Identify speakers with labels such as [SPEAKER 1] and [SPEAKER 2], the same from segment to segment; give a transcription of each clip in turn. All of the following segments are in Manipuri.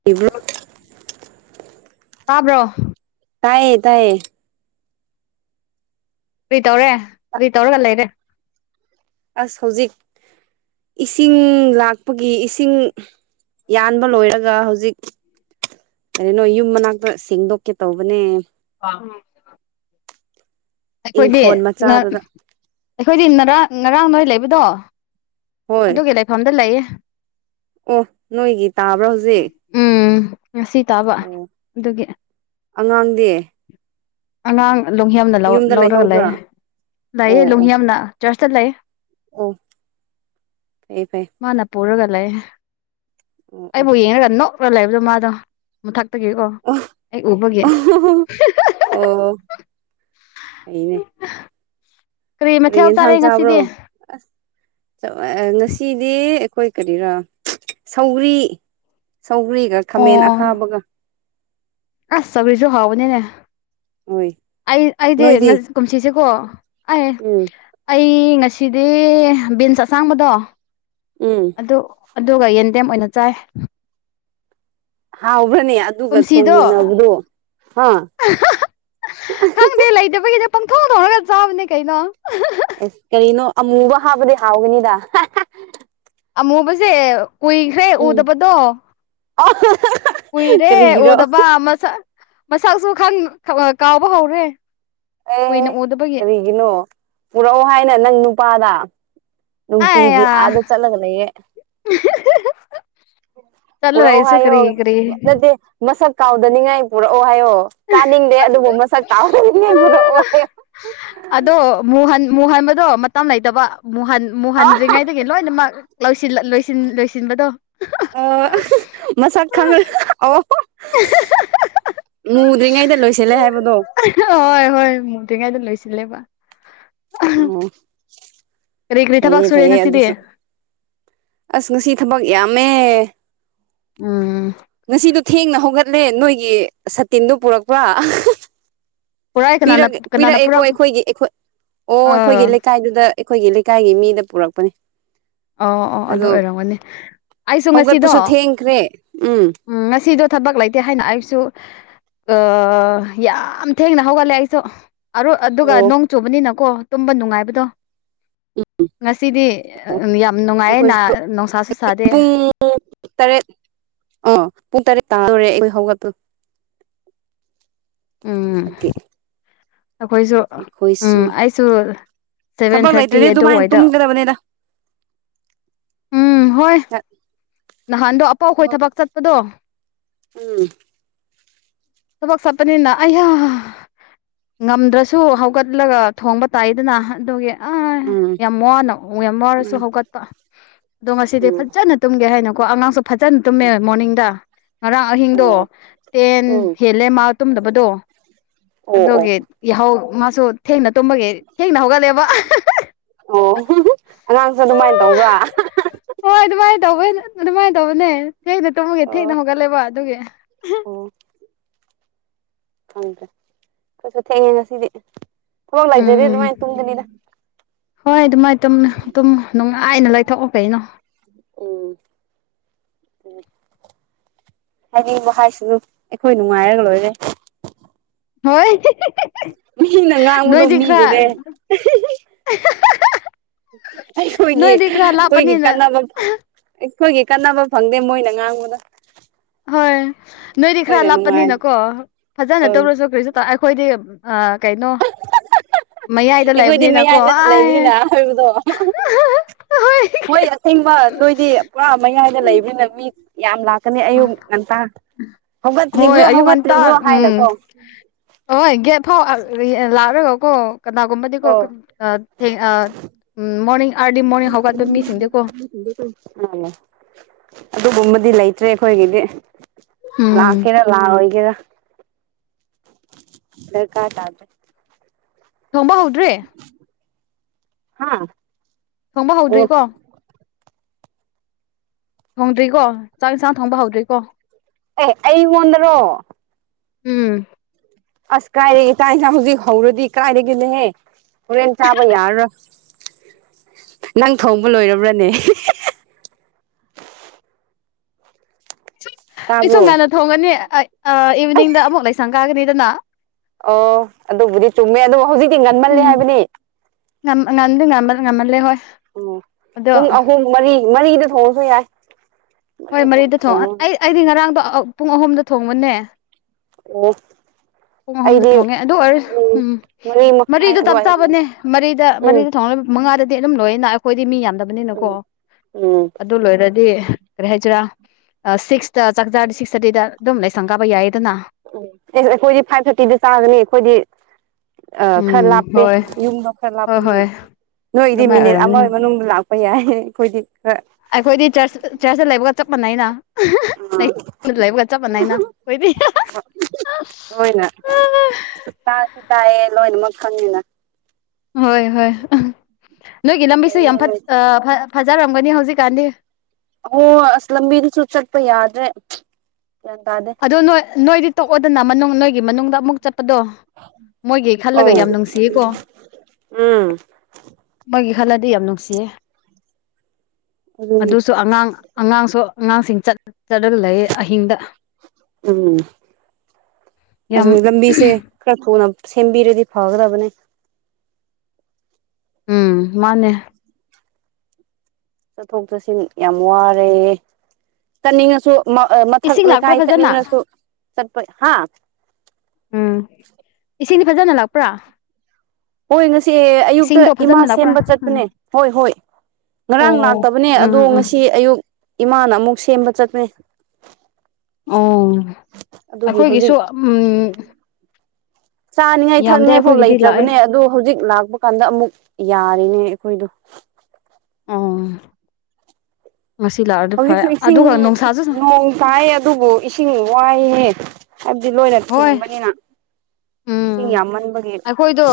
[SPEAKER 1] [unintelligible]
[SPEAKER 2] ꯇꯥꯕ꯭ꯔꯣ
[SPEAKER 1] ꯇꯥꯏꯌꯦ ꯇꯥꯏꯌꯦ
[SPEAKER 2] ꯀ꯭ꯔꯤ ꯇꯧꯔꯦ ꯀꯔꯤ ꯇꯧꯔꯒ ꯂꯩꯔꯦ
[SPEAKER 1] ꯑꯁ ꯍꯧꯖꯤꯛ ꯏꯁꯤꯡ ꯂꯥꯛꯄꯒꯤ ꯏꯁꯤꯡ ꯌꯥꯟꯕ ꯂꯣꯏꯔꯒ ꯍꯧꯖꯤꯛ ꯀꯔꯤꯅꯣ ꯌꯨꯝ ꯃꯅꯥꯛꯇ ꯁꯦꯡꯗꯣꯛꯀꯦ ꯇꯧꯕꯅꯦ
[SPEAKER 2] [unintelligible] ꯑꯩꯈꯣꯏꯗꯤ
[SPEAKER 1] ꯏꯪꯈꯣꯜ
[SPEAKER 2] ꯅ
[SPEAKER 1] ꯃꯆꯥꯗꯨꯗ
[SPEAKER 2] ꯑꯩꯈꯣꯏꯗꯤ ꯅꯔꯥꯡ ꯉꯔꯥꯡ ꯅꯣꯏ ꯂꯩꯕꯗꯣ
[SPEAKER 1] ꯍꯣꯏ
[SPEAKER 2] ꯑꯗꯨꯒꯤ ꯂꯩꯐꯝꯗ ꯂꯩꯌꯦ
[SPEAKER 1] ꯑꯣ ꯅꯣꯏꯒꯤ ꯇꯥꯕ꯭ꯔꯥ ꯍꯧꯖꯤꯛ
[SPEAKER 2] ꯎꯝ ꯉꯁꯤ ꯇꯥꯕ
[SPEAKER 1] ꯑꯣ
[SPEAKER 2] ꯑꯗꯨꯒꯤ
[SPEAKER 1] ꯑꯉꯥꯡꯗꯤ
[SPEAKER 2] ꯑꯉꯥꯡ ꯑ ꯂꯣꯡꯍꯤꯌꯝꯅ ꯂꯧ
[SPEAKER 1] ꯌꯨꯝꯗ
[SPEAKER 2] ꯂꯧꯔꯒ
[SPEAKER 1] ꯂꯩꯍꯧꯕ꯭ꯔꯥ
[SPEAKER 2] ꯂꯩꯌꯦ ꯂꯩꯌꯦ
[SPEAKER 1] ꯑꯣ ꯑꯣ
[SPEAKER 2] ꯂꯨꯡꯍꯤꯌꯝꯅ ꯆꯔꯁꯇ ꯂꯩ
[SPEAKER 1] ꯑꯣ ꯐꯩꯌꯦ ꯐꯩ
[SPEAKER 2] ꯃꯥꯅ ꯄꯨꯔꯒ ꯂꯩ
[SPEAKER 1] ꯑꯣ ꯑꯣ
[SPEAKER 2] ꯑꯩꯕꯨ ꯌꯦꯡꯔꯒ ꯅꯣꯛ [unintelligible] ꯂꯩꯕꯗꯣ ꯃꯥꯗꯣ ꯃꯊꯛꯇꯒꯤꯀꯣ
[SPEAKER 1] ꯑꯣ
[SPEAKER 2] ꯑꯩ ꯎꯕꯒꯤ
[SPEAKER 1] ꯑꯣ ꯑꯣ ꯐꯩꯅꯦ
[SPEAKER 2] [unintelligible]
[SPEAKER 1] ꯀꯔꯤ
[SPEAKER 2] ꯃꯊꯦꯜ ꯆꯥꯔꯦ
[SPEAKER 1] ꯌꯦꯟꯁꯥꯡ ꯆꯥꯕ꯭ꯔꯣ
[SPEAKER 2] ꯉꯁꯤꯗꯤ
[SPEAKER 1] ꯑꯁ ꯆꯛꯋ ꯑ ꯉꯁꯤꯗꯤ ꯑꯩꯈꯣꯏ ꯀꯔꯤꯔ ꯁꯧꯒ꯭ꯔꯤ ꯁꯧꯒ꯭ꯔꯤꯒ ꯈꯥꯃꯦꯟ
[SPEAKER 2] ꯑꯣ
[SPEAKER 1] ꯑꯈꯥꯕꯒ
[SPEAKER 2] ꯑꯁ ꯁꯧꯒ꯭ꯔꯤꯁꯨ ꯍꯥꯎꯕꯅꯤꯅꯦ
[SPEAKER 1] ꯍꯣꯏ
[SPEAKER 2] ꯑꯩ ꯑꯩꯗꯤ
[SPEAKER 1] ꯅꯣꯏꯗꯤ
[SPEAKER 2] ꯉꯥ ꯀꯨꯝꯁꯤꯁꯦꯀꯣ ꯑꯦ
[SPEAKER 1] ꯎꯝ
[SPEAKER 2] ꯑꯩ ꯉꯁꯤꯗꯤ ꯕꯤꯟꯁ ꯑꯁꯥꯡꯕꯗꯣ
[SPEAKER 1] ꯎꯝ
[SPEAKER 2] ꯑꯗꯨ ꯑꯗꯨꯒ ꯌꯦꯟꯗꯦꯝ ꯑꯣꯏꯅ ꯆꯥꯏ
[SPEAKER 1] ꯍꯥꯎꯕ꯭ꯔꯅꯦ ꯑꯗ
[SPEAKER 2] ꯀꯨꯝꯁꯤꯗꯣ ꯈꯪꯗꯦ ꯂꯩꯇꯕꯒꯤꯗ ꯄꯪꯊꯣꯡ ꯊꯣꯡꯔꯒ ꯆꯥꯕꯅꯦ ꯀꯩꯅꯣ
[SPEAKER 1] ꯑꯦ ꯀꯔꯤꯅꯣ ꯑꯃꯨꯕ ꯍꯥꯞꯕꯗꯤ ꯍꯥꯎꯒꯅꯤꯗ
[SPEAKER 2] ꯑꯃꯨꯕꯁꯦ ꯀꯨꯏꯈ꯭ꯔꯦ
[SPEAKER 1] ꯎꯝ
[SPEAKER 2] ꯎꯗꯕꯗꯣ
[SPEAKER 1] [unintelligible]
[SPEAKER 2] ꯀꯨꯏꯔꯦ
[SPEAKER 1] ꯀꯔꯤꯒꯤꯔꯣ
[SPEAKER 2] ꯎꯗꯕ ꯃꯁꯛ ꯃꯁꯛꯁꯨ ꯈꯪ ꯈꯧ ꯑ ꯀꯥꯎꯕ ꯍꯧꯔꯦ ꯀꯨꯏꯅ ꯎꯗꯕꯒꯤ
[SPEAKER 1] ꯒꯤꯅꯣ ꯄꯨꯔꯛꯑꯣ ꯍꯥꯏꯅ ꯅꯪ ꯅꯨꯄꯥꯗ ꯅꯨꯡꯇꯤꯒꯤ
[SPEAKER 2] ꯑꯌꯥ
[SPEAKER 1] ꯑꯥꯗ ꯆꯠꯂꯒ ꯂꯩꯌꯦ
[SPEAKER 2] ꯆꯠꯂ
[SPEAKER 1] ꯄꯨꯔꯛꯑꯣ
[SPEAKER 2] ꯂꯩꯔꯁꯨ
[SPEAKER 1] ꯍꯥꯏꯌ‌ꯣ
[SPEAKER 2] ꯀꯔꯤ ꯀꯔꯤ
[SPEAKER 1] ꯅꯠꯗ‌ꯦ ꯃꯁꯛ ꯀꯥꯎꯗꯅꯤꯡꯉꯥꯏ ꯄꯨꯔꯛꯑꯣ ꯍꯥꯏꯌꯣ ꯆꯥꯅꯤꯡꯗꯦ ꯑꯗꯨꯕꯨ ꯃꯁꯛ ꯀꯥꯎꯗꯅꯤꯡꯉꯥꯏ ꯄꯨꯔꯛꯑꯣ ꯍꯥꯏꯌꯣ
[SPEAKER 2] ꯑꯗꯣ ꯃꯨꯍꯟ ꯃꯨꯍꯟꯕꯗꯣ ꯃꯇꯝ ꯂꯩꯇꯕ ꯃꯨꯍꯟ ꯃꯨꯍꯟꯗ꯭ꯔꯤ ꯉꯩꯗꯒꯤ ꯂꯣꯏꯅꯃꯛ ꯂꯣꯏꯁꯤꯟꯂ ꯂꯣꯏꯁꯤꯟ ꯂꯣꯏꯁꯤꯟꯕꯗꯣ
[SPEAKER 1] ꯑꯣ ꯑꯍꯥ ꯃꯁꯛ ꯈꯡꯉ ꯑꯣ ꯍꯣ ꯃꯨꯗ꯭ꯔꯤꯉꯩꯗ ꯂꯣꯏꯁꯤꯜꯂꯦ ꯍꯥꯏꯕꯗꯣ
[SPEAKER 2] ꯍꯣꯏ ꯍꯣꯏ ꯃꯨꯗ꯭ꯔꯤꯉꯩꯗ ꯂꯣꯏꯁꯤꯂ‌ꯦꯕ
[SPEAKER 1] [unintelligible]
[SPEAKER 2] ꯀꯔꯤ ꯀꯔꯤ ꯊꯕꯛ
[SPEAKER 1] ꯐꯩꯌꯦ
[SPEAKER 2] ꯁꯨꯔꯦ
[SPEAKER 1] ꯐꯩꯌꯦ
[SPEAKER 2] ꯉꯁꯤꯗꯤ
[SPEAKER 1] ꯑꯗꯨꯁꯨ ꯑꯁ ꯉꯁꯤ ꯊꯕꯛ ꯌꯥꯝꯃꯦ
[SPEAKER 2] ꯎꯝ
[SPEAKER 1] ꯉꯁꯤꯗꯣ ꯊꯦꯡꯅ ꯍꯧꯒꯠꯂꯦ ꯅꯣꯏꯒꯤ ꯁꯇꯤꯟꯗꯨ ꯄꯨꯔꯛꯄ
[SPEAKER 2] ꯄꯨꯔꯥꯏ ꯀꯅꯥꯅ
[SPEAKER 1] ꯄꯤꯔꯛꯑꯦ
[SPEAKER 2] ꯀꯅꯥꯅ
[SPEAKER 1] ꯄꯤꯔꯛꯑꯦꯀꯣ
[SPEAKER 2] ꯄꯨꯔꯛ
[SPEAKER 1] ꯑꯩꯈꯣꯢꯒꯤ ꯑꯩꯈꯣꯏꯒꯤꯈꯣꯏ ꯑꯣ
[SPEAKER 2] ꯑ
[SPEAKER 1] ꯑꯩꯈꯣꯏꯒꯤ ꯂꯩꯀꯥꯏꯗꯨꯗ ꯑꯩꯈꯣꯏꯒꯤ ꯂꯩꯀꯥꯏꯒꯤ ꯃꯤꯗ ꯄꯨꯔꯛꯄꯅꯦ꯫
[SPEAKER 2] ꯑꯣ ꯑꯣ ꯑꯗꯨ
[SPEAKER 1] ꯑꯗꯣ
[SPEAKER 2] ꯑꯣꯏꯔꯝꯒꯅꯤ ꯑꯩꯁꯨ
[SPEAKER 1] ꯍꯧꯒꯠꯄꯁꯨ
[SPEAKER 2] ꯉꯁꯤꯗꯣ
[SPEAKER 1] ꯊꯦꯡꯈ꯭ꯔꯦ
[SPEAKER 2] ꯎꯝ ꯉꯁꯤꯗꯣ ꯊꯕꯛ ꯂꯩꯇꯦ ꯍꯥꯏꯅ ꯑꯩꯁꯨ ꯑ ꯌꯥꯝ ꯊꯦꯡꯡꯅ ꯍꯧꯒꯠꯂꯦ ꯑꯩꯥ‌ꯁꯨ ꯑꯔꯣ ꯑꯗꯨꯒ
[SPEAKER 1] ꯑꯣ
[SPEAKER 2] ꯅꯣꯡ ꯆꯨꯕꯅꯤꯅꯀꯣ ꯇꯨꯝꯕ ꯅꯨꯡꯉꯥꯏꯕꯗꯣ
[SPEAKER 1] ꯎꯝ
[SPEAKER 2] ꯉꯁꯤꯗꯤ ꯑꯥ ꯌꯥꯝ ꯅꯨꯡꯉꯥꯏꯌꯦꯅ
[SPEAKER 1] ꯑꯩꯈꯣꯏꯁꯨ
[SPEAKER 2] ꯅꯨꯡꯁꯥꯁꯨ ꯁꯥꯗꯦ
[SPEAKER 1] ꯄꯨꯡ ꯇꯔꯦꯠ ꯑ ꯄꯨꯡ ꯇꯔꯦꯠ ꯇꯥꯔꯗꯧꯔꯦ ꯑꯩꯈꯣꯢ ꯍꯧꯒꯠ
[SPEAKER 2] [inaudible]
[SPEAKER 1] [unintelligible]
[SPEAKER 2] ꯑꯩꯈꯣꯏꯁꯨ ꯎꯝ
[SPEAKER 1] ꯑꯩꯈꯣꯏꯁꯨ
[SPEAKER 2] ꯑꯩꯁꯨ ꯁꯚꯦꯟ
[SPEAKER 1] ꯊꯕꯛ
[SPEAKER 2] ꯊꯥꯔꯇꯤ
[SPEAKER 1] ꯂꯩꯇ꯭ꯔꯗꯤ ꯑꯗꯨꯃꯥꯏꯅ
[SPEAKER 2] ꯑꯗꯨꯋꯥꯏꯗ
[SPEAKER 1] ꯇꯨꯝꯒꯗꯕꯅꯤꯗ
[SPEAKER 2] ꯎꯝ ꯍꯣꯏ ꯅꯍꯥꯟꯗꯣ ꯑꯄꯥꯎ ꯈꯣꯏ ꯊꯕꯛ ꯆꯠꯄꯗꯣ
[SPEAKER 1] ꯎꯝ
[SPEAKER 2] ꯊꯕꯛ ꯆꯠꯄꯅꯤꯅꯥ ꯑꯌꯥ ꯉꯝꯗ꯭ꯔꯁꯨ ꯍꯧꯒꯠꯂꯒ ꯊꯣꯡꯕ ꯇꯥꯏꯗꯅ ꯑꯗꯨꯒꯤ ꯑ
[SPEAKER 1] ꯎꯝ
[SPEAKER 2] ꯌꯥꯝ ꯋꯥꯅ ꯋꯥꯔꯁꯨ
[SPEAKER 1] ꯃꯥꯅꯤ
[SPEAKER 2] ꯍꯧꯒꯠꯄ ꯑꯗꯣ ꯉꯁꯤꯗꯤ
[SPEAKER 1] ꯎꯝ
[SPEAKER 2] ꯐꯖꯅ ꯇꯨꯝꯒꯦ ꯍꯥꯏꯅ ꯀꯣ ꯑꯉꯥꯡꯁꯨ ꯐꯖꯅ ꯇꯨꯝꯃꯦ
[SPEAKER 1] ꯎꯝ
[SPEAKER 2] ꯃꯣꯔꯅꯤꯡꯗ ꯉꯔꯥꯡ ꯑꯍꯤꯡꯗꯣ
[SPEAKER 1] ꯑꯣ
[SPEAKER 2] ꯇꯦꯟ
[SPEAKER 1] ꯎꯝ
[SPEAKER 2] ꯍꯦꯜꯂꯦ ꯃꯥ ꯇꯨꯝꯗꯕꯗꯣ
[SPEAKER 1] ꯑꯣ ꯑꯣ
[SPEAKER 2] ꯑꯗꯨꯒꯤ ꯌꯥꯍꯧ ꯃꯥꯁꯨ ꯊꯦꯡꯅ ꯇꯨꯝꯕꯒꯤ ꯊꯦꯡꯅ ꯍꯧꯒꯠꯂꯦꯕ
[SPEAKER 1] ꯑꯣ ꯑꯉꯥꯡꯁꯨ ꯑꯗꯨꯃꯥꯏꯅ ꯇꯧꯕ꯭ꯔꯥ
[SPEAKER 2] ꯍꯣꯏ ꯑꯗꯨꯃꯥꯏꯅ ꯇꯧꯕ ꯑꯗꯨꯃꯥꯏꯅ ꯇꯧꯕꯅꯦ ꯊꯦꯡꯅ ꯇꯨꯝꯃꯒꯦ
[SPEAKER 1] ꯑꯣ
[SPEAKER 2] ꯊꯦꯡꯅ ꯍꯧꯒꯠꯂꯦꯕ ꯑꯗꯨꯒꯤ
[SPEAKER 1] ꯑꯣ ꯈꯪꯗ꯭ꯔꯦ ꯑꯩꯁꯨ ꯊꯦꯡꯉꯦ ꯉꯁꯤꯗꯤ ꯊꯕꯥꯛ ꯂꯩꯇ꯭ꯔꯗꯤ
[SPEAKER 2] ꯎꯝ
[SPEAKER 1] ꯑꯗꯨꯃꯥꯏꯅ ꯇꯨꯝꯕꯅꯤꯗ
[SPEAKER 2] ꯍꯣꯏ ꯑꯗꯨꯃꯥꯏ ꯇꯨꯝ ꯇꯨꯝ ꯅꯨꯡꯉꯥꯏꯅ ꯂꯩꯊꯣꯛꯑꯣ ꯀꯩꯅꯣ
[SPEAKER 1] ꯑꯣ ꯍꯥꯏꯅꯤꯡꯕ ꯍꯥꯏꯁꯅꯨ ꯑꯩꯈꯣꯏ ꯅꯨꯡꯉꯥꯏꯔꯒ ꯂꯣꯏꯔꯦ
[SPEAKER 2] ꯍꯣꯏ
[SPEAKER 1] ꯃꯤꯅ ꯉꯥꯡꯕꯗꯣ
[SPEAKER 2] ꯅꯣꯏꯗꯤ
[SPEAKER 1] ꯃꯤꯅꯥꯅꯦ
[SPEAKER 2] ꯈꯔ [unintelligible]
[SPEAKER 1] ꯑꯩꯈꯣꯏꯒꯤ
[SPEAKER 2] ꯅꯣꯏꯗꯤ ꯈꯔ
[SPEAKER 1] ꯑꯩꯈꯣꯏꯒꯤ
[SPEAKER 2] ꯂꯥꯞꯄꯅꯤꯅ
[SPEAKER 1] ꯀꯥꯟꯅꯕ ꯑꯩꯈꯣꯏꯒꯤ ꯀꯥꯟꯅꯕ ꯐꯪꯗꯦ ꯃꯣꯏꯅ ꯉꯥꯡꯕꯗꯣ
[SPEAKER 2] ꯍꯣꯏ ꯅꯣꯏꯗꯤ ꯈꯔ
[SPEAKER 1] ꯅꯨꯡꯉꯥꯏꯅ
[SPEAKER 2] ꯂꯥꯞꯄꯅꯤꯅꯀꯣ ꯐꯖꯅ
[SPEAKER 1] ꯑꯧ
[SPEAKER 2] ꯇꯧꯔꯁꯨ ꯀꯔꯤꯁꯨ ꯑꯩꯈꯣꯏꯗꯤ ꯀꯩꯅꯣ ꯃꯌꯥꯏꯗ
[SPEAKER 1] ꯑꯩꯈꯣꯏꯗꯤ
[SPEAKER 2] ꯂꯩꯕꯅꯤꯅꯀꯣ
[SPEAKER 1] ꯃꯌꯥꯏꯗ
[SPEAKER 2] ꯑꯥꯏ
[SPEAKER 1] ꯂꯩꯕꯅꯤꯅ ꯍꯥꯏꯕꯗꯣ
[SPEAKER 2] ꯑꯍꯣꯏ
[SPEAKER 1] ꯍꯣꯏ ꯑꯁꯦꯡꯕ ꯅꯣꯏꯗꯤ ꯄꯨꯔꯥ ꯃꯌꯥꯏꯗ ꯂꯩꯕꯅꯤꯅ ꯃꯤ ꯌꯥꯝ ꯂꯥꯛꯀꯅꯤ ꯑꯌꯨꯛ ꯉꯟꯇꯥ
[SPEAKER 2] ꯍꯣꯏ
[SPEAKER 1] ꯍꯧꯒꯠꯇ꯭ꯔꯤꯕ꯭ꯔꯣ
[SPEAKER 2] ꯑꯌꯨꯛ
[SPEAKER 1] ꯍꯧꯒꯠꯇ꯭ꯔꯤꯕ꯭ꯔꯣ
[SPEAKER 2] ꯉꯟꯇꯥ ꯎꯝ
[SPEAKER 1] ꯍꯥꯏꯅꯀꯣ
[SPEAKER 2] ꯍꯣꯏ ꯒꯦꯠ ꯐꯥꯎ ꯂꯥꯛꯔꯒꯀꯣ ꯀꯅꯥꯒꯨꯝꯕꯗꯤꯀꯣ
[SPEAKER 1] ꯑꯣ
[SPEAKER 2] ꯑꯥ ꯃꯣꯔꯅꯤꯡ ꯑꯥꯔꯂꯤ ꯃꯣꯔꯅꯤꯡ ꯍꯧꯒꯠꯄ ꯃꯤꯁꯤꯡꯗꯤꯀꯣ
[SPEAKER 1] ꯑꯗꯨꯒꯨꯝꯕꯗꯤ ꯂꯩꯇ꯭ꯔꯦ ꯑꯩꯈꯣꯏꯒꯤꯗꯤ
[SPEAKER 2] ꯎꯝ
[SPEAKER 1] ꯂꯥꯛꯀꯦꯔ ꯂꯥꯛꯑꯣꯏꯒꯦꯔ ꯗꯒꯥꯔ ꯇꯥꯗꯦ
[SPEAKER 2] ꯊꯣꯡꯕ ꯍꯧꯗ꯭ꯔꯤ
[SPEAKER 1] ꯍꯥ
[SPEAKER 2] ꯔꯣꯡꯕ
[SPEAKER 1] ꯑꯣ
[SPEAKER 2] ꯍꯧꯗ꯭ꯔꯤꯀꯣ ꯊꯣꯡꯗ꯭ꯔꯤꯀꯣ ꯆꯥꯛ ꯏꯟꯁꯥꯡ ꯊꯣꯡꯕ ꯍꯧꯗ꯭ꯔꯤꯀꯣ
[SPEAKER 1] ꯑꯦ ꯑꯩꯉꯣꯟꯗꯔꯣ
[SPEAKER 2] ꯎꯝ
[SPEAKER 1] ꯑꯁ ꯀꯥꯏꯗꯒꯤ ꯆꯥꯛ ꯏꯟꯁꯥꯡ ꯍꯧꯖꯤꯛ ꯍꯧꯔꯗꯤ ꯀꯔꯥꯏꯗꯒꯤꯅꯦꯍꯦ ꯍꯣꯔꯦꯟ ꯆꯥꯕ ꯌꯥꯔꯔꯣꯏ ꯅꯪ ꯊꯣꯡꯕ ꯂꯣꯏꯔꯕ꯭ꯔꯅꯦ
[SPEAKER 2] ꯑꯩꯁꯨ
[SPEAKER 1] ꯇꯥꯕ꯭ꯔꯣ
[SPEAKER 2] ꯉꯟꯅ ꯊꯣꯡꯒꯅꯤ ꯑꯥꯏ ꯑ ꯏꯚꯤꯅꯤꯡꯗ ꯑꯃꯨꯛ ꯂꯥꯏꯁꯪ ꯀꯥꯒꯅꯤꯗꯅ
[SPEAKER 1] ꯑꯣ ꯑꯗꯨꯕꯨꯗꯤ ꯆꯨꯝꯃꯦ ꯑꯗꯨꯕꯨ ꯍꯧꯖꯤꯛꯇꯤ ꯉꯟꯃꯜꯂꯦ
[SPEAKER 2] ꯎꯝ
[SPEAKER 1] ꯍꯥꯏꯕꯅꯤ
[SPEAKER 2] ꯉꯝ ꯑ ꯉꯟꯗꯤ ꯉꯝꯃ ꯉꯝꯃꯜꯂꯦ ꯍꯣꯏ
[SPEAKER 1] ꯑꯣ
[SPEAKER 2] ꯑꯗꯣ
[SPEAKER 1] ꯄꯨꯡ ꯑꯍꯨꯝ ꯃꯔꯤ ꯃꯔꯤꯗ ꯊꯣꯡꯉꯁꯨ ꯌꯥꯏ
[SPEAKER 2] ꯍꯣꯏ
[SPEAKER 1] ꯃꯔꯤ
[SPEAKER 2] ꯃꯔꯤꯗ ꯊꯣꯡ
[SPEAKER 1] ꯊꯣꯡꯉꯒ
[SPEAKER 2] ꯑꯩ ꯑꯩꯗꯤ ꯉꯔꯥꯡꯗꯣ ꯑ ꯄꯨꯡ ꯑꯍꯨꯝꯗ ꯊꯣꯡꯕꯅꯦ
[SPEAKER 1] ꯑꯣ
[SPEAKER 2] ꯄꯨꯡ ꯑꯍꯨꯝꯗ
[SPEAKER 1] ꯑꯩꯗꯤ
[SPEAKER 2] ꯊꯣꯡꯉꯦ ꯑꯗꯨ ꯑꯣꯏꯔ ꯎꯝ
[SPEAKER 1] ꯃꯔꯤ ꯃꯈꯥꯏ
[SPEAKER 2] ꯃꯔꯤꯗ ꯆꯞ
[SPEAKER 1] ꯑꯗꯨꯋꯥꯏꯗ
[SPEAKER 2] ꯆꯥꯕꯅꯦ
[SPEAKER 1] ꯊꯣꯡꯉꯦ
[SPEAKER 2] ꯃꯔꯤꯗ
[SPEAKER 1] ꯎꯝ
[SPEAKER 2] ꯃꯔꯤꯗ ꯊꯣꯡꯂ ꯃꯉꯥꯗꯗꯤ ꯑꯗꯨꯝ ꯂꯣꯏꯅ ꯑꯩꯈꯣꯏꯗꯤ ꯃꯤ ꯌꯥꯝꯗꯕꯅꯤꯅꯀꯣ
[SPEAKER 1] ꯎꯝ ꯎꯝ
[SPEAKER 2] ꯑꯗꯨ ꯂꯣꯏꯔꯗꯤ ꯀꯔꯤ ꯍꯥꯏꯁꯤꯔꯥ ꯑ ꯁꯤꯛꯁꯇ ꯆꯥꯛꯆꯥꯔꯗꯤ ꯁꯤꯛꯁ ꯊꯔꯇꯗ ꯑꯗꯨꯝ ꯂꯥꯏꯁꯪ ꯀꯥꯕ ꯌꯥꯏꯌꯦꯗꯅ
[SPEAKER 1] ꯎꯝ ꯏꯁ ꯑꯩꯈꯣꯏꯗꯤ ꯐꯥꯏꯚ ꯊꯥꯔꯇꯤꯗ ꯆꯥꯒꯅꯤ ꯑꯩꯈꯣꯏꯗꯤ ꯑ ꯈꯔ
[SPEAKER 2] ꯎꯝ
[SPEAKER 1] ꯂꯥꯞꯄꯦ
[SPEAKER 2] ꯍꯣꯏ
[SPEAKER 1] ꯌꯨꯝꯗꯣ ꯈꯔ
[SPEAKER 2] ꯍꯣꯏ
[SPEAKER 1] ꯂꯥꯞꯄꯅꯤꯅ
[SPEAKER 2] ꯍꯣꯏ
[SPEAKER 1] ꯅꯣꯏꯗꯤ
[SPEAKER 2] ꯑꯗꯨꯃꯥꯏ
[SPEAKER 1] ꯃꯤꯅꯤꯠ
[SPEAKER 2] ꯑꯣꯏꯔꯝꯅꯤ
[SPEAKER 1] ꯑꯃꯒꯤ ꯃꯅꯨꯡꯗ ꯂꯥꯛ ꯄ ꯌꯥꯏꯌꯦ ꯑꯩꯈꯣꯏꯗꯤ ꯈꯔ
[SPEAKER 2] ꯑꯩꯈꯣꯏꯗꯤ ꯆꯔꯆ ꯆꯔꯆꯇ ꯂꯩꯕꯒ ꯆꯞ ꯃꯥꯟꯅꯩꯅ [unintelligible] ꯂꯩꯕꯒ ꯆꯞ ꯃꯥꯟꯅꯩꯅ ꯈꯣꯏꯗꯤ
[SPEAKER 1] ꯂꯣꯏꯅ ꯇꯥꯁꯨ ꯇꯥꯏꯌꯦ ꯂꯣꯏꯅꯃꯛ ꯈꯪꯉꯤꯅ
[SPEAKER 2] ꯍꯣꯏ ꯍꯣꯏ ꯑꯍ ꯅꯣꯏꯒꯤ ꯂꯝꯕꯤꯁꯨ
[SPEAKER 1] ꯐꯩꯅꯦ
[SPEAKER 2] ꯌꯥꯝ ꯐꯠ
[SPEAKER 1] ꯅꯣꯏꯗꯤ
[SPEAKER 2] ꯑꯥ ꯐ ꯐꯖꯔꯝꯒꯅꯤ ꯍꯧꯖꯤꯛꯀꯥꯟꯗꯤ
[SPEAKER 1] ꯍꯣ ꯑꯁ ꯂꯝꯕꯤꯗꯨꯁꯨ ꯆꯠꯄ ꯌꯥꯗ꯭ꯔꯦ ꯒ꯭ꯌꯥꯟ ꯇꯥꯗꯦ
[SPEAKER 2] ꯑꯗꯨ ꯅꯣꯏ ꯅꯣꯏꯗꯤ ꯇꯣꯛꯑꯣꯗꯅ ꯃꯅꯨꯡ ꯅꯣꯏꯒꯤ ꯃꯅꯨꯡꯗ ꯑꯃꯨꯛ ꯆꯠꯄꯗꯣ ꯃꯣꯏꯒꯤ ꯈꯜꯂꯒ
[SPEAKER 1] ꯑꯧ
[SPEAKER 2] ꯌꯥꯝ ꯅꯨꯡꯁꯤꯌꯦꯀꯣ
[SPEAKER 1] ꯎꯝ
[SPEAKER 2] ꯃꯥꯒꯤ ꯈꯜꯂꯗꯤ ꯌꯥꯝ ꯅꯨꯡꯁꯤꯌꯦ
[SPEAKER 1] ꯑꯗꯨꯅꯦ
[SPEAKER 2] ꯑꯗꯨꯁꯨ ꯑꯉꯥꯡ ꯑꯉꯥꯡꯁꯨ ꯑꯉꯥꯡꯁꯤꯡ ꯆꯠ ꯆꯠꯔꯒ ꯂꯩꯌꯦ ꯑꯍꯤꯡꯗ
[SPEAKER 1] ꯎꯝ
[SPEAKER 2] ꯌꯥꯝ
[SPEAKER 1] ꯑꯗꯨꯗ ꯂꯝꯕꯤꯁꯦ ꯈꯔ ꯊꯨꯅ ꯁꯦꯝꯕꯤꯔꯗꯤ ꯐꯒꯗꯕꯅꯦ
[SPEAKER 2] ꯎꯝ ꯃꯥꯅꯦ
[SPEAKER 1] ꯆꯠꯊꯣꯛ ꯆꯠꯁꯤꯟ ꯌꯥꯝ ꯋꯥꯔꯦ ꯆꯠꯅꯤꯡꯉꯁꯨ ꯃ ꯑ ꯃꯊꯛ
[SPEAKER 2] ꯏꯁꯤꯡ ꯂꯥꯛꯄ꯭ꯔꯥ
[SPEAKER 1] ꯂꯩꯀꯥꯏ
[SPEAKER 2] ꯐꯖꯅ
[SPEAKER 1] ꯆꯠꯅꯤꯡꯔꯁꯨ ꯆꯠꯄ ꯍꯥ
[SPEAKER 2] ꯎꯝ ꯏꯁꯤꯡꯗꯤ ꯐꯖꯅ ꯂꯥꯛꯄ꯭ꯔꯥ
[SPEAKER 1] ꯍꯣꯏ ꯉꯁꯤ ꯑꯌꯨꯛꯇ
[SPEAKER 2] ꯏꯁꯤꯡꯗꯣ
[SPEAKER 1] ꯏꯃꯥ
[SPEAKER 2] ꯐꯖꯅ ꯂꯥꯛꯄ꯭ꯔꯥ
[SPEAKER 1] ꯁꯦꯝꯕ
[SPEAKER 2] ꯎꯝ
[SPEAKER 1] ꯆꯠꯄꯅꯦ ꯍꯣꯏ ꯍꯣꯏ ꯉꯔꯥꯡ
[SPEAKER 2] ꯑꯣ
[SPEAKER 1] ꯂꯥꯛꯇꯕꯅꯦ
[SPEAKER 2] ꯎꯝ
[SPEAKER 1] ꯑꯗꯣ
[SPEAKER 2] ꯎꯝ ꯎꯝ
[SPEAKER 1] ꯉꯁꯤ ꯑꯌꯨꯛ ꯏꯃꯥꯅ ꯑꯃꯨꯛ ꯁꯦꯝꯕ ꯆꯠꯄꯅꯦ
[SPEAKER 2] ꯑꯣ
[SPEAKER 1] ꯑꯗꯨꯒꯤ
[SPEAKER 2] ꯑꯩꯈꯣꯏꯒꯤꯁꯨ
[SPEAKER 1] ꯍꯧꯖꯤꯛ
[SPEAKER 2] ꯎꯝ
[SPEAKER 1] ꯆꯥꯅꯤꯡꯉꯥꯏ
[SPEAKER 2] ꯌꯥꯝꯗꯦ
[SPEAKER 1] ꯊꯛꯅꯤꯡꯉꯥꯏ ꯐꯥꯎ
[SPEAKER 2] ꯑꯩꯈꯣꯏꯒꯤꯗꯤ ꯂꯥꯛꯑꯦ
[SPEAKER 1] ꯂꯩꯇ꯭ꯔꯕꯅꯦ ꯑꯗꯣ ꯍꯧꯖꯤꯛ ꯂꯥꯛꯄ ꯀꯥꯟꯗ ꯑꯃꯨꯛ ꯌꯥꯔꯤꯅꯦ ꯑꯩꯈꯣꯏꯗꯣ
[SPEAKER 2] ꯑꯥ ꯉꯁꯤ ꯂꯥꯛꯑ
[SPEAKER 1] ꯍꯧꯖꯤꯛꯁꯨ ꯏꯁꯤꯡ ꯅꯣꯡ ꯇꯥꯏ ꯑꯗꯨꯕꯨ ꯏꯁ ꯁꯤꯡ ꯋꯥꯏꯍꯦ ꯍꯥꯏꯕꯗꯤ ꯂꯣꯏꯅ
[SPEAKER 2] ꯍꯣꯏ
[SPEAKER 1] ꯊꯤꯡꯕꯅꯤꯅ ꯏꯁꯤꯡ
[SPEAKER 2] ꯎꯝ
[SPEAKER 1] ꯌꯥꯝꯃꯟꯕ
[SPEAKER 2] ꯑꯩꯈꯣꯏꯗꯣ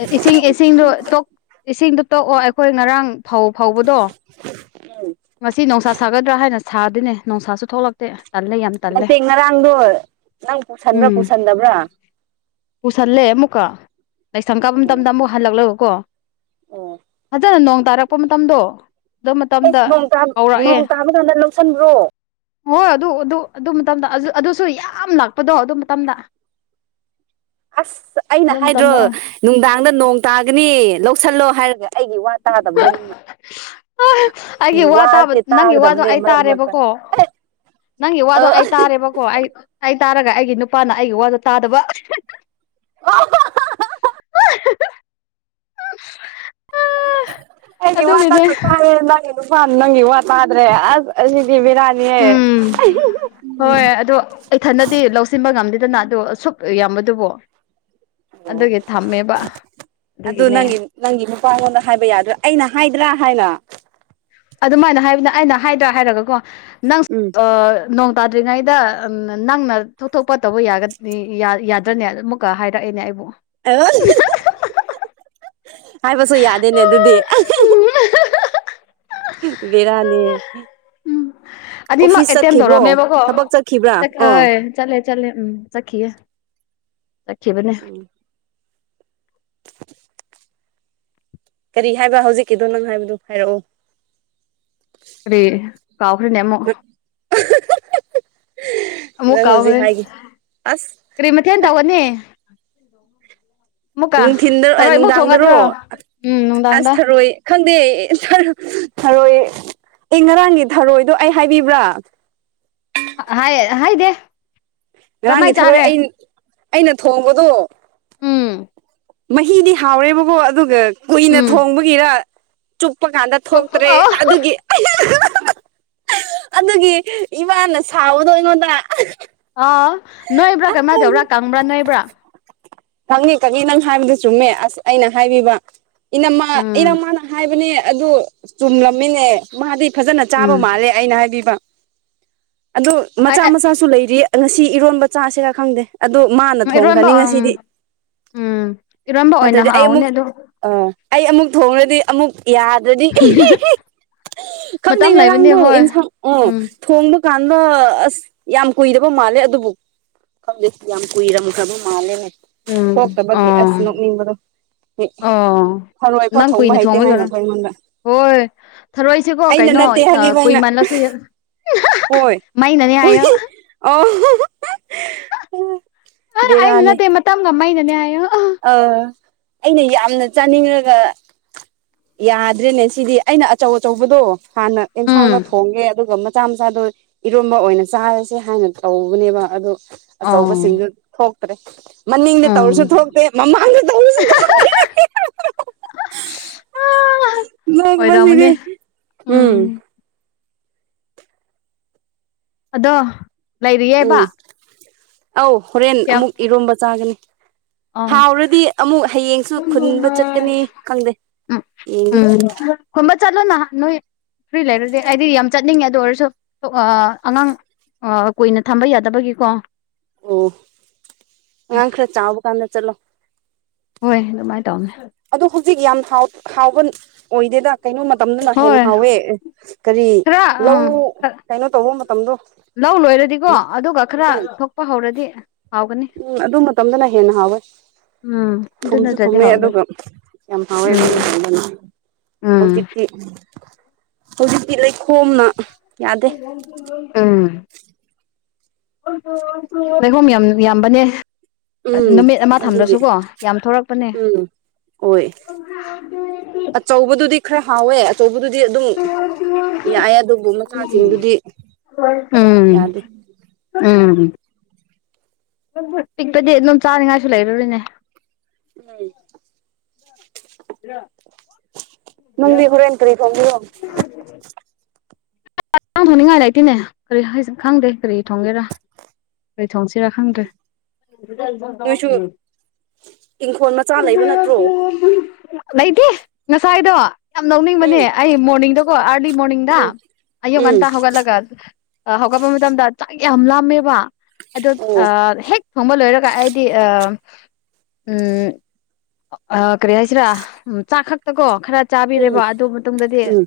[SPEAKER 2] ꯑꯦ ꯏꯁꯤꯡ ꯏꯁꯤꯡꯗꯣ ꯇꯣꯛ ꯏꯁꯤꯡꯗꯨ ꯇꯣꯛꯑꯣ ꯑꯩꯈꯣꯏ ꯉꯔꯥꯡ ꯐꯧ ꯐꯧꯕꯗꯣ
[SPEAKER 1] [unintelligible]
[SPEAKER 2] ꯉꯁꯤ ꯅꯣꯡꯁꯥ ꯁꯥꯒꯗ꯭ꯔꯥ ꯍꯥꯏꯅ ꯁꯥꯗꯦꯅꯦ ꯅꯣꯡꯁꯥꯁꯨ ꯊꯣꯛꯂꯛꯇꯦ ꯇꯜꯂꯦ ꯌꯥꯝ ꯇꯜꯂꯦ
[SPEAKER 1] ꯅꯠꯇꯦ ꯉꯔꯥꯡꯗꯣ ꯅꯪ ꯄꯨꯁꯟꯕ꯭ꯔꯥ
[SPEAKER 2] ꯎꯝ
[SPEAKER 1] ꯄꯨꯁꯟꯗꯕ꯭ꯔꯥ
[SPEAKER 2] ꯄꯨꯁꯜꯂꯦ ꯑꯃꯨꯛꯀ ꯂꯥꯏꯁꯪ ꯀꯥꯕ
[SPEAKER 1] ꯎꯝ
[SPEAKER 2] ꯃꯇꯝꯗ ꯑꯃꯨꯛ ꯍꯜꯂꯛꯂꯕꯀꯣ
[SPEAKER 1] [inaudible]
[SPEAKER 2] ꯐꯖꯅ ꯅꯣꯡ ꯇꯥꯔꯛꯄ ꯃꯇꯝꯗꯣ ꯑꯗꯨ ꯃꯇꯝꯗ
[SPEAKER 1] ꯑꯩꯁ ꯅꯣꯡ ꯇꯥꯕ
[SPEAKER 2] ꯀꯧꯔꯛꯑꯦ
[SPEAKER 1] ꯅꯣꯡ ꯇꯥꯕ ꯀꯥꯟꯗ ꯂꯧꯁꯤꯟꯕ꯭ꯔꯣ
[SPEAKER 2] ꯍꯣꯏ ꯑꯗꯨ ꯑꯗꯨ ꯑꯗꯨ ꯃꯇꯝꯗ ꯑꯗꯨ ꯑꯗꯨꯁꯨ ꯌꯥꯝ ꯂꯥꯛꯄꯗꯣ ꯑꯗꯨ ꯃꯇꯝꯗ
[SPEAKER 1] ꯑꯁ ꯑꯩꯅ
[SPEAKER 2] ꯑꯗꯨ
[SPEAKER 1] ꯍꯥꯏꯗ꯭ꯔꯣ
[SPEAKER 2] ꯃꯇꯝꯗ ꯑꯣꯏꯅ
[SPEAKER 1] ꯅꯨꯡꯗꯥꯡꯗ ꯅꯣꯡ ꯇꯥꯒꯅꯤ ꯂꯧꯁꯜꯂꯣ ꯍꯥꯏꯔꯒ ꯑꯩꯒꯤ ꯋꯥ ꯇꯥꯗꯕꯗꯣ ꯅꯪꯅ
[SPEAKER 2] ꯑꯩꯒꯤ
[SPEAKER 1] ꯑꯩ
[SPEAKER 2] ꯋꯥ ꯇꯥꯕ
[SPEAKER 1] ꯋꯥꯁꯦ
[SPEAKER 2] ꯅꯪꯒꯤ ꯋꯥꯗꯣ
[SPEAKER 1] ꯇꯥꯒꯗꯕꯅꯦ
[SPEAKER 2] ꯑꯩ
[SPEAKER 1] ꯃꯔꯛ ꯃꯔꯛꯇ
[SPEAKER 2] ꯇꯥꯔꯦꯕꯀꯣ ꯅꯪꯒꯤ
[SPEAKER 1] ꯑ
[SPEAKER 2] ꯋꯥꯗꯣ ꯑꯩ ꯇꯥꯔꯦꯕꯀꯣ ꯑꯩ ꯑꯩ ꯇꯥꯔꯒ ꯑꯩꯒꯤ ꯅꯨꯄꯥꯅ ꯑꯩꯒꯤ ꯋꯥꯗꫭ ꯇꯥꯗꯕ
[SPEAKER 1] [unintelligible]
[SPEAKER 2] [unintelligible] [inaudible]
[SPEAKER 1] ꯑꯩꯒꯤ ꯋꯥ
[SPEAKER 2] ꯑꯗꯨꯒꯤꯅꯦ
[SPEAKER 1] ꯅꯪꯅ ꯇꯥꯏꯌꯦ ꯅꯪꯒꯤ ꯅꯨꯄꯥꯥ ꯅꯪꯒꯤ ꯋꯥ ꯇꯥꯗ꯭ꯔꯦ ꯑꯁ ꯑꯁꯤꯗꯤ ꯕꯤꯔꯥꯅꯤꯍꯦ
[SPEAKER 2] ꯎꯝ ꯍꯣꯏ ꯑꯗꯣ ꯑꯩꯊꯟꯗꯗꯤ ꯂꯧꯁꯤꯟꯕ ꯉꯝꯗꯦꯗꯅ ꯑꯗꯣ ꯁꯨꯛ ꯌꯥꯝꯕꯗꯨꯕꯣ
[SPEAKER 1] ꯑꯣ ꯑꯗꯨ
[SPEAKER 2] ꯑꯗꯨꯒꯤꯅꯦ
[SPEAKER 1] ꯅꯪꯒꯤ ꯅꯪꯒꯤ ꯅꯨꯄꯥꯉꯣꯟꯗ ꯍꯥꯏꯕ ꯌꯥꯗ꯭ꯔꯥ ꯑꯩꯅ ꯍꯥꯏꯗ꯭ꯔꯥ ꯍꯥꯏꯅ
[SPEAKER 2] ꯑꯗꯨꯃꯥꯏꯅ ꯍꯥꯏꯕꯅꯦ ꯑꯩꯅ ꯍꯥꯏꯗ꯭ꯔꯥ ꯍꯥꯏꯔꯒꯀꯣ ꯅꯪ
[SPEAKER 1] ꯎꯝ
[SPEAKER 2] ꯑ ꯅꯣꯡ ꯇꯥꯗ꯭ꯔꯤꯉꯩꯗ ꯅꯪꯅ ꯊꯣꯛ ꯊꯣꯛꯄ ꯇꯧꯕ ꯌꯥꯒ ꯌꯥꯗ꯭ꯔꯅꯦ ꯀ ꯍꯥꯏꯔꯛꯑꯦꯅꯦ ꯑꯩꯕꯨ
[SPEAKER 1] ꯍꯥꯏꯕꯁꯨ ꯌꯥꯗꯦꯅꯦ ꯑꯗꯨꯗꯤ ꯕꯤꯔꯅꯤꯍꯦ
[SPEAKER 2] ꯎꯝ ꯑꯅꯤꯃꯛ
[SPEAKER 1] ꯑꯣꯐꯤꯁ
[SPEAKER 2] ꯑꯦꯇꯦꯝ
[SPEAKER 1] ꯆꯠꯈꯤꯕ꯭ꯔꯣ ꯊꯕꯛ ꯆꯠꯈꯤꯕ꯭ꯔꯥ ꯑꯣ
[SPEAKER 2] ꯆꯂꯦ ꯆꯂꯦ ꯎꯝ ꯆꯠꯈꯤꯌꯦ ꯆꯠꯈꯤꯕꯅꯦ
[SPEAKER 1] [inaudible] ꯀꯔꯤ ꯍꯥꯏꯕ ꯍꯧꯖꯤꯛꯀꯤꯗꯣ ꯅꯪ ꯍꯥꯏꯕꯗꯨ ꯍꯥꯏꯔꯛꯑꯣ
[SPEAKER 2] ꯀꯔꯤ ꯀꯥꯎꯈ꯭ꯔꯦꯅꯦ ꯑꯃꯨꯛ ꯑꯃꯨꯛ
[SPEAKER 1] ꯅꯪ ꯍꯧꯖꯤꯛ
[SPEAKER 2] ꯀꯥꯎꯈ꯭ꯔꯦ
[SPEAKER 1] ꯍꯥꯏꯒꯦ ꯑꯁ
[SPEAKER 2] ꯀꯔꯤ ꯃꯊꯦꯜ ꯇꯧꯒꯅꯤ [inaudible]
[SPEAKER 1] ꯅꯨꯡꯊꯤꯟꯗ
[SPEAKER 2] ꯊꯔꯣꯏ ꯑꯃꯨꯛ
[SPEAKER 1] ꯅꯨꯡꯗꯥꯡꯗꯔꯣ
[SPEAKER 2] ꯊꯣꯡꯒꯗ꯭ꯔꯣ ꯎꯝ
[SPEAKER 1] ꯑꯁ
[SPEAKER 2] ꯅꯨꯡꯗꯥꯡꯗ
[SPEAKER 1] ꯊꯔꯣꯏ ꯈꯪꯗꯦ ꯑꯦ ꯊꯔꯣ ꯊꯔꯣꯏ ꯑꯦ ꯉꯔꯥꯡꯒꯤ ꯊꯔꯣꯏꯗꯣ ꯑꯩ ꯍꯥꯏꯕꯤꯕ꯭ꯔꯥ
[SPEAKER 2] ꯍꯥꯏ ꯍꯥꯏꯗꯦ
[SPEAKER 1] ꯉꯔꯥꯡꯒꯤ
[SPEAKER 2] ꯀꯔꯝꯍꯥꯏ
[SPEAKER 1] ꯊꯔꯣꯏ
[SPEAKER 2] ꯆꯥꯔꯦ
[SPEAKER 1] ꯑꯩ ꯑꯩꯅ ꯊꯣꯡꯕꯗꯣ
[SPEAKER 2] ꯎꯝ
[SPEAKER 1] ꯃꯍꯤꯗꯤ ꯍꯥꯎꯔꯦꯕꯀꯣ ꯑꯗꯨꯒ ꯀꯨꯏꯅ
[SPEAKER 2] ꯎꯝ
[SPEAKER 1] ꯊꯣꯡꯕꯒꯤꯔ ꯆꯨꯞꯄ ꯀꯥꯟꯗ
[SPEAKER 2] ꯊꯣꯛꯄ
[SPEAKER 1] ꯊꯣꯛꯇ꯭ꯔꯦ
[SPEAKER 2] ꯑꯣ
[SPEAKER 1] ꯑꯗꯨꯒꯤ ꯑꯗꯨꯒꯤ ꯏꯃꯥꯅ ꯁꯥꯎꯕꯗꯣ ꯑꯩꯉꯣꯟꯗ
[SPEAKER 2] ꯑꯥꯎ ꯅꯣꯏꯕ꯭ꯔꯥ ꯀꯩꯃꯥꯏ ꯇꯕ꯭ꯔꯥ ꯀꯪꯕ꯭ꯔꯥ ꯅꯣꯏꯕ꯭ꯔꯥ
[SPEAKER 1] ꯀꯪꯉꯤ ꯀꯪꯉꯤ ꯅꯪ ꯍꯥꯏꯕꯗꯨ ꯆꯨꯝꯃꯦ ꯑꯁ ꯑꯩꯅ ꯍꯥꯏꯕꯤꯕ ꯏꯅꯝꯃꯥ
[SPEAKER 2] ꯎꯝ
[SPEAKER 1] ꯏꯅꯝꯃꯥꯅ ꯍꯥꯏꯕꯅꯦ ꯑꯗꯨ ꯆꯨꯝꯂꯝꯃꯤꯅꯦ ꯃꯥꯗꯤ ꯐꯖꯅ ꯆꯥꯕ
[SPEAKER 2] ꯎꯝ
[SPEAKER 1] ꯃꯥꯜꯂꯦ꯫ ꯑꯩꯅ ꯍꯥꯏꯕꯤꯕ ꯑꯗꯨ ꯃꯆꯥ
[SPEAKER 2] ꯎꯝ
[SPEAKER 1] ꯃꯆꯥꯁꯨ ꯂꯩꯔꯤ [unintelligible] ꯁꯤ ꯏꯔꯣꯟꯕ ꯆꯥꯁꯤꯔ ꯈꯪꯗꯦ ꯑꯗꯣ ꯃꯥꯅ
[SPEAKER 2] ꯏꯔꯣꯟꯕ
[SPEAKER 1] ꯊꯣꯡꯈ꯭ꯔꯅꯤ
[SPEAKER 2] ꯎꯝ
[SPEAKER 1] ꯉꯁꯤꯗꯤ
[SPEAKER 2] ꯎꯝ ꯏꯔꯣꯟꯕ ꯑꯣꯏꯅ
[SPEAKER 1] ꯅꯠꯇ꯭ꯔꯗꯤ ꯑꯩ
[SPEAKER 2] ꯍꯥꯎꯅꯦ
[SPEAKER 1] ꯑꯃꯨꯛ
[SPEAKER 2] ꯑꯗꯨ
[SPEAKER 1] ꯑꯥ ꯑꯩ ꯑꯃꯨꯛ ꯊꯣꯡꯔꯗꯤ ꯑꯃꯨꯛ ꯌꯥꯗ꯭ꯔꯗꯤ [unintelligible] ꯈꯪꯗꯦ
[SPEAKER 2] ꯃꯇꯝ ꯂꯩꯕꯅꯤ
[SPEAKER 1] ꯉꯔꯥꯡꯗꯨ
[SPEAKER 2] ꯍꯣꯏ
[SPEAKER 1] ꯑꯦꯟꯁꯥꯡ ꯎꯝ ꯊꯣꯡꯕ ꯀꯥꯟꯗ ꯑꯁ ꯌꯥꯝ ꯀꯨꯏꯗꯕ ꯃꯥꯜꯂꯦ ꯑ ꯑꯗꯨꯕꯨ ꯈꯪꯗꯦ ꯌꯥꯝ ꯀꯨꯏꯔꯝꯈ꯭ꯔꯕ ꯃꯥꯜꯂꯦꯅꯦ
[SPEAKER 2] ꯎꯝ
[SPEAKER 1] ꯊꯣꯛꯇꯥꯕꯒꯤ
[SPEAKER 2] ꯑꯣ
[SPEAKER 1] ꯑꯁ ꯅꯣꯛꯅꯤꯡꯕꯗꯣ ꯍꯦꯛ
[SPEAKER 2] ꯑꯣ
[SPEAKER 1] ꯊꯔꯣꯏ ꯐꯥꯎ
[SPEAKER 2] ꯅꯪ ꯀꯨꯏꯅ
[SPEAKER 1] ꯊꯣꯡꯕ ꯍꯩꯇꯦ ꯍꯥꯏꯅ
[SPEAKER 2] ꯊꯣꯡꯕꯒꯤꯔ
[SPEAKER 1] ꯀꯣ ꯑꯩꯉꯣꯟꯗ
[SPEAKER 2] ꯍꯣꯏ ꯊꯥꯔꯣꯏꯁꯦꯀꯣ
[SPEAKER 1] ꯑꯩꯅ
[SPEAKER 2] ꯀꯩꯅꯣ
[SPEAKER 1] ꯅꯠꯇꯦ
[SPEAKER 2] ꯑꯥ
[SPEAKER 1] ꯍꯥꯏꯕꯤꯕ ꯑꯩꯅ
[SPEAKER 2] ꯀꯨꯏꯃꯜꯂꯁꯨ
[SPEAKER 1] ꯍꯣꯏ
[SPEAKER 2] ꯃꯩꯅꯅꯦ
[SPEAKER 1] ꯎꯏ
[SPEAKER 2] ꯍꯥꯏꯌꯣ
[SPEAKER 1] ꯑꯧ
[SPEAKER 2] ꯑꯩꯅ
[SPEAKER 1] ꯕꯦꯔꯥꯅꯦ
[SPEAKER 2] ꯅꯠꯇꯦ ꯃꯇꯝꯒ ꯃꯩꯅꯅꯦ ꯍꯥꯏꯌꯣ
[SPEAKER 1] ꯑꯥ ꯑꯩꯅ ꯌꯥꯝꯅ ꯆꯥꯅꯤꯡꯂꯒ ꯌꯥꯗ꯭ꯔꯦꯅꯦ ꯁꯤꯗꯤ ꯑꯩꯅ ꯑꯆꯧ ꯑꯆꯧꯕꯗꯣ ꯍꯥꯟꯅ
[SPEAKER 2] ꯎꯝ
[SPEAKER 1] ꯑꯦꯟꯁꯥꯡꯅ ꯊꯣꯡꯒꯦ ꯑꯗꯨꯒ ꯃꯆꯥ ꯃꯆꯥꯗꯣ ꯏꯔꯣꯝꯕ ꯑꯣꯏꯅ ꯆꯥꯔꯁꯦ ꯍꯥꯏꯅ ꯇꯧꯕꯅꯦꯕ ꯑꯗꯨ
[SPEAKER 2] ꯑꯣ
[SPEAKER 1] ꯑꯆꯧꯕꯁꯤꯡꯗꯨ ꯊꯣꯛꯇ꯭ꯔꯦ ꯃꯅꯤꯡꯗ
[SPEAKER 2] ꯎꯝ
[SPEAKER 1] ꯇꯧꯔꯁꯨ ꯊꯣꯛꯇꯦ ꯃꯃꯥꯡꯗ ꯇꯧꯕꯁꯨ ꯊꯣꯛꯇꯦ [unintelligible]
[SPEAKER 2] ꯑꯣꯏꯔꯝꯃꯅꯦ
[SPEAKER 1] ꯅꯣꯛꯄꯁꯤꯗꯤ ꯎꯝ
[SPEAKER 2] ꯑꯗꯣ ꯂꯩꯔꯤꯌꯦꯕ
[SPEAKER 1] ꯎꯝ ꯑꯧ ꯍꯣꯔꯦꯟ
[SPEAKER 2] ꯀꯌꯥꯝ
[SPEAKER 1] ꯑꯃꯨꯛ ꯏꯔꯣꯝꯕ ꯆꯥꯒꯅꯤ
[SPEAKER 2] ꯑ ꯎꯝ
[SPEAKER 1] ꯍꯥꯎꯔꯗꯤ ꯑꯃꯨꯛ ꯍꯌꯦꯡ ꯁꯨ ꯈꯨꯟꯕ ꯆꯠꯀꯅꯤ ꯈꯪꯗꯦ ꯌꯦꯡꯒꯦ
[SPEAKER 2] ꯈꯨꯟꯕ ꯆꯠꯂꯣꯅ ꯅꯣꯏ ꯐ꯭ꯔꯤ ꯂꯩꯔꯗꯤ ꯑꯩꯗꯤ ꯌꯥꯝ ꯆꯠꯅꯤꯡꯉꯦ ꯑꯗꯨ ꯑꯣꯏꯔꯁꯨ ꯑꯥ ꯑꯉꯥꯡ ꯑꯥ ꯀꯨꯏꯅ ꯊꯝꯕ ꯌꯥꯗꯕꯒꯤꯀꯣ
[SPEAKER 1] ꯑꯣ ꯑꯉꯥꯡ ꯈꯔꯥ ꯆꯥꯎꯕ ꯀꯥꯟꯗ ꯆꯠꯂꯣ
[SPEAKER 2] ꯍꯣꯏ ꯑꯗꯨꯃꯥꯏ ꯇꯧꯒꯦ
[SPEAKER 1] ꯑꯗꯣ ꯍꯧꯖꯤꯛ ꯌꯥꯝ ꯍꯥꯎ ꯍꯥꯎꯕ ꯑꯣꯏꯗꯦꯗ ꯀꯩꯅꯣ ꯇꯝꯗꯨꯅ ꯍꯦꯟꯅ
[SPEAKER 2] ꯍꯣꯏ
[SPEAKER 1] ꯍꯥꯎꯋꯦ ꯀꯔꯤ
[SPEAKER 2] ꯈꯔ
[SPEAKER 1] ꯂꯧ
[SPEAKER 2] ꯎꯝ
[SPEAKER 1] ꯀꯩꯅꯣ ꯇꯧꯕ ꯃꯇꯝꯗꯣ
[SPEAKER 2] ꯂꯧ ꯂꯣꯏꯔꯗꯤꯀꯣ ꯑꯗꯨꯒ ꯈꯔꯥ
[SPEAKER 1] ꯎꯝ
[SPEAKER 2] ꯊꯣꯛꯄ ꯍꯧꯔꯗꯤ ꯍꯥꯎꯒꯅꯤ
[SPEAKER 1] ꯎꯝ ꯑꯗꯨ ꯃꯇꯝꯗꯅ ꯍꯦꯟꯅ ꯍꯥꯎꯋꯦ
[SPEAKER 2] ꯎꯝ ꯑꯗꯨ
[SPEAKER 1] ꯊꯨꯝꯁꯨ
[SPEAKER 2] ꯅꯠꯇ꯭ꯔꯗꯤ
[SPEAKER 1] ꯊꯨꯝꯃꯦ
[SPEAKER 2] ꯍꯥꯎꯔꯣꯏ
[SPEAKER 1] ꯑꯗꯨꯒ ꯌꯥꯝ ꯍꯥꯎꯋꯦ
[SPEAKER 2] ꯎꯝ
[SPEAKER 1] [unintelligible]
[SPEAKER 2] ꯎꯝ
[SPEAKER 1] ꯍꯧꯖꯤꯛꯇꯤ ꯍꯧꯖꯤꯛꯇꯤ ꯂꯩꯈꯣꯝꯅ ꯌꯥꯗꯦ
[SPEAKER 2] ꯎꯝ ꯂꯩꯈꯣꯝ ꯌꯥꯝ ꯌꯥꯝꯕꯅꯦ
[SPEAKER 1] ꯎꯝ
[SPEAKER 2] ꯅꯨꯃꯤꯠ ꯑꯃ
[SPEAKER 1] ꯑꯗꯨꯒꯤ
[SPEAKER 2] ꯊꯝꯗ꯭ꯔꯥꯁꯨꯀꯣ ꯌꯥꯝ ꯊꯣꯔꯛꯄꯅꯦ
[SPEAKER 1] ꯑꯣꯏ ꯑꯆꯧꯕꯗꯨꯗꯤ ꯈꯔꯥ ꯍꯥꯎꯋꯦ ꯑꯆꯧꯕꯗꯨ ꯗꯤ ꯑꯗꯨꯝ ꯌꯥꯑꯦ ꯑꯗꯨꯕꯨ ꯃꯆꯥꯁꯤꯡꯗꯨꯗꯤ
[SPEAKER 2] ꯎꯝ
[SPEAKER 1] ꯌꯥꯗꯦ
[SPEAKER 2] ꯎꯝ ꯄꯤꯛꯄꯗꯤ ꯑꯗꯨꯝ ꯆꯥꯅꯤꯡꯉꯥꯏꯁꯨ ꯂꯩꯔꯥꯔꯣꯏꯅꯦ
[SPEAKER 1] ꯎꯝ ꯅꯪꯗꯤ ꯍꯣꯔꯦꯟ ꯀꯔꯤ ꯊꯣꯡꯗꯣꯢꯅꯣ
[SPEAKER 2] [unintelligible] ꯊꯣꯡꯅꯤꯡꯉꯥꯏ ꯂꯩꯇꯤꯅꯦ ꯀꯔꯤ ꯍꯥꯏꯁꯦ ꯈꯪꯗꯦ ꯀꯔꯤ ꯊꯣꯡꯒꯦꯔꯥ ꯀꯩ ꯊꯣꯡꯁꯤꯔꯥ ꯈꯪꯗ꯭ꯔꯦ [unintelligible]
[SPEAKER 1] ꯅꯣꯏꯁꯨ ꯏꯪꯈꯣꯜ ꯃꯆꯥ ꯂꯩꯕ ꯅꯠꯇ꯭ꯔꯣ
[SPEAKER 2] ꯂꯩꯇꯦ ꯉꯁꯥꯏꯗꯣ ꯌꯥꯝ
[SPEAKER 1] ꯎꯝ
[SPEAKER 2] ꯅꯣꯛꯅꯤꯡꯕꯅꯦ ꯑꯩ ꯃꯣꯔꯅꯤꯡꯗꯀꯣ ꯑꯥꯔꯂꯤ ꯃꯣꯔꯅꯤꯡꯗ
[SPEAKER 1] ꯎꯝ
[SPEAKER 2] ꯑꯌꯨꯛ
[SPEAKER 1] ꯎꯝ
[SPEAKER 2] ꯉꯟꯇꯥ ꯍꯧꯒꯠꯂꯒ ꯑꯥ ꯍꯧꯒꯠꯄ ꯃꯇꯝꯗ ꯆꯥꯛ ꯌꯥꯝ ꯂꯥꯝꯃꯦꯕ ꯑꯗꯣ
[SPEAKER 1] ꯑꯣ
[SPEAKER 2] ꯑꯥ ꯍꯦꯛ ꯊꯣꯡꯕ ꯂꯣꯏꯔꯒ ꯑꯩꯗꯤ ꯑꯥ ꯎꯝ ꯀꯔꯤ ꯍꯥꯏꯁꯤꯔꯥ ꯎꯝ ꯆꯥꯛ ꯈꯛꯇꯥꯀꯣ ꯈꯔꯥ
[SPEAKER 1] ꯎꯝ
[SPEAKER 2] ꯆꯥꯕꯤꯔꯦꯕ ꯑꯗꯨ ꯃꯇꯨꯡꯗꯗꯤ
[SPEAKER 1] ꯎꯝ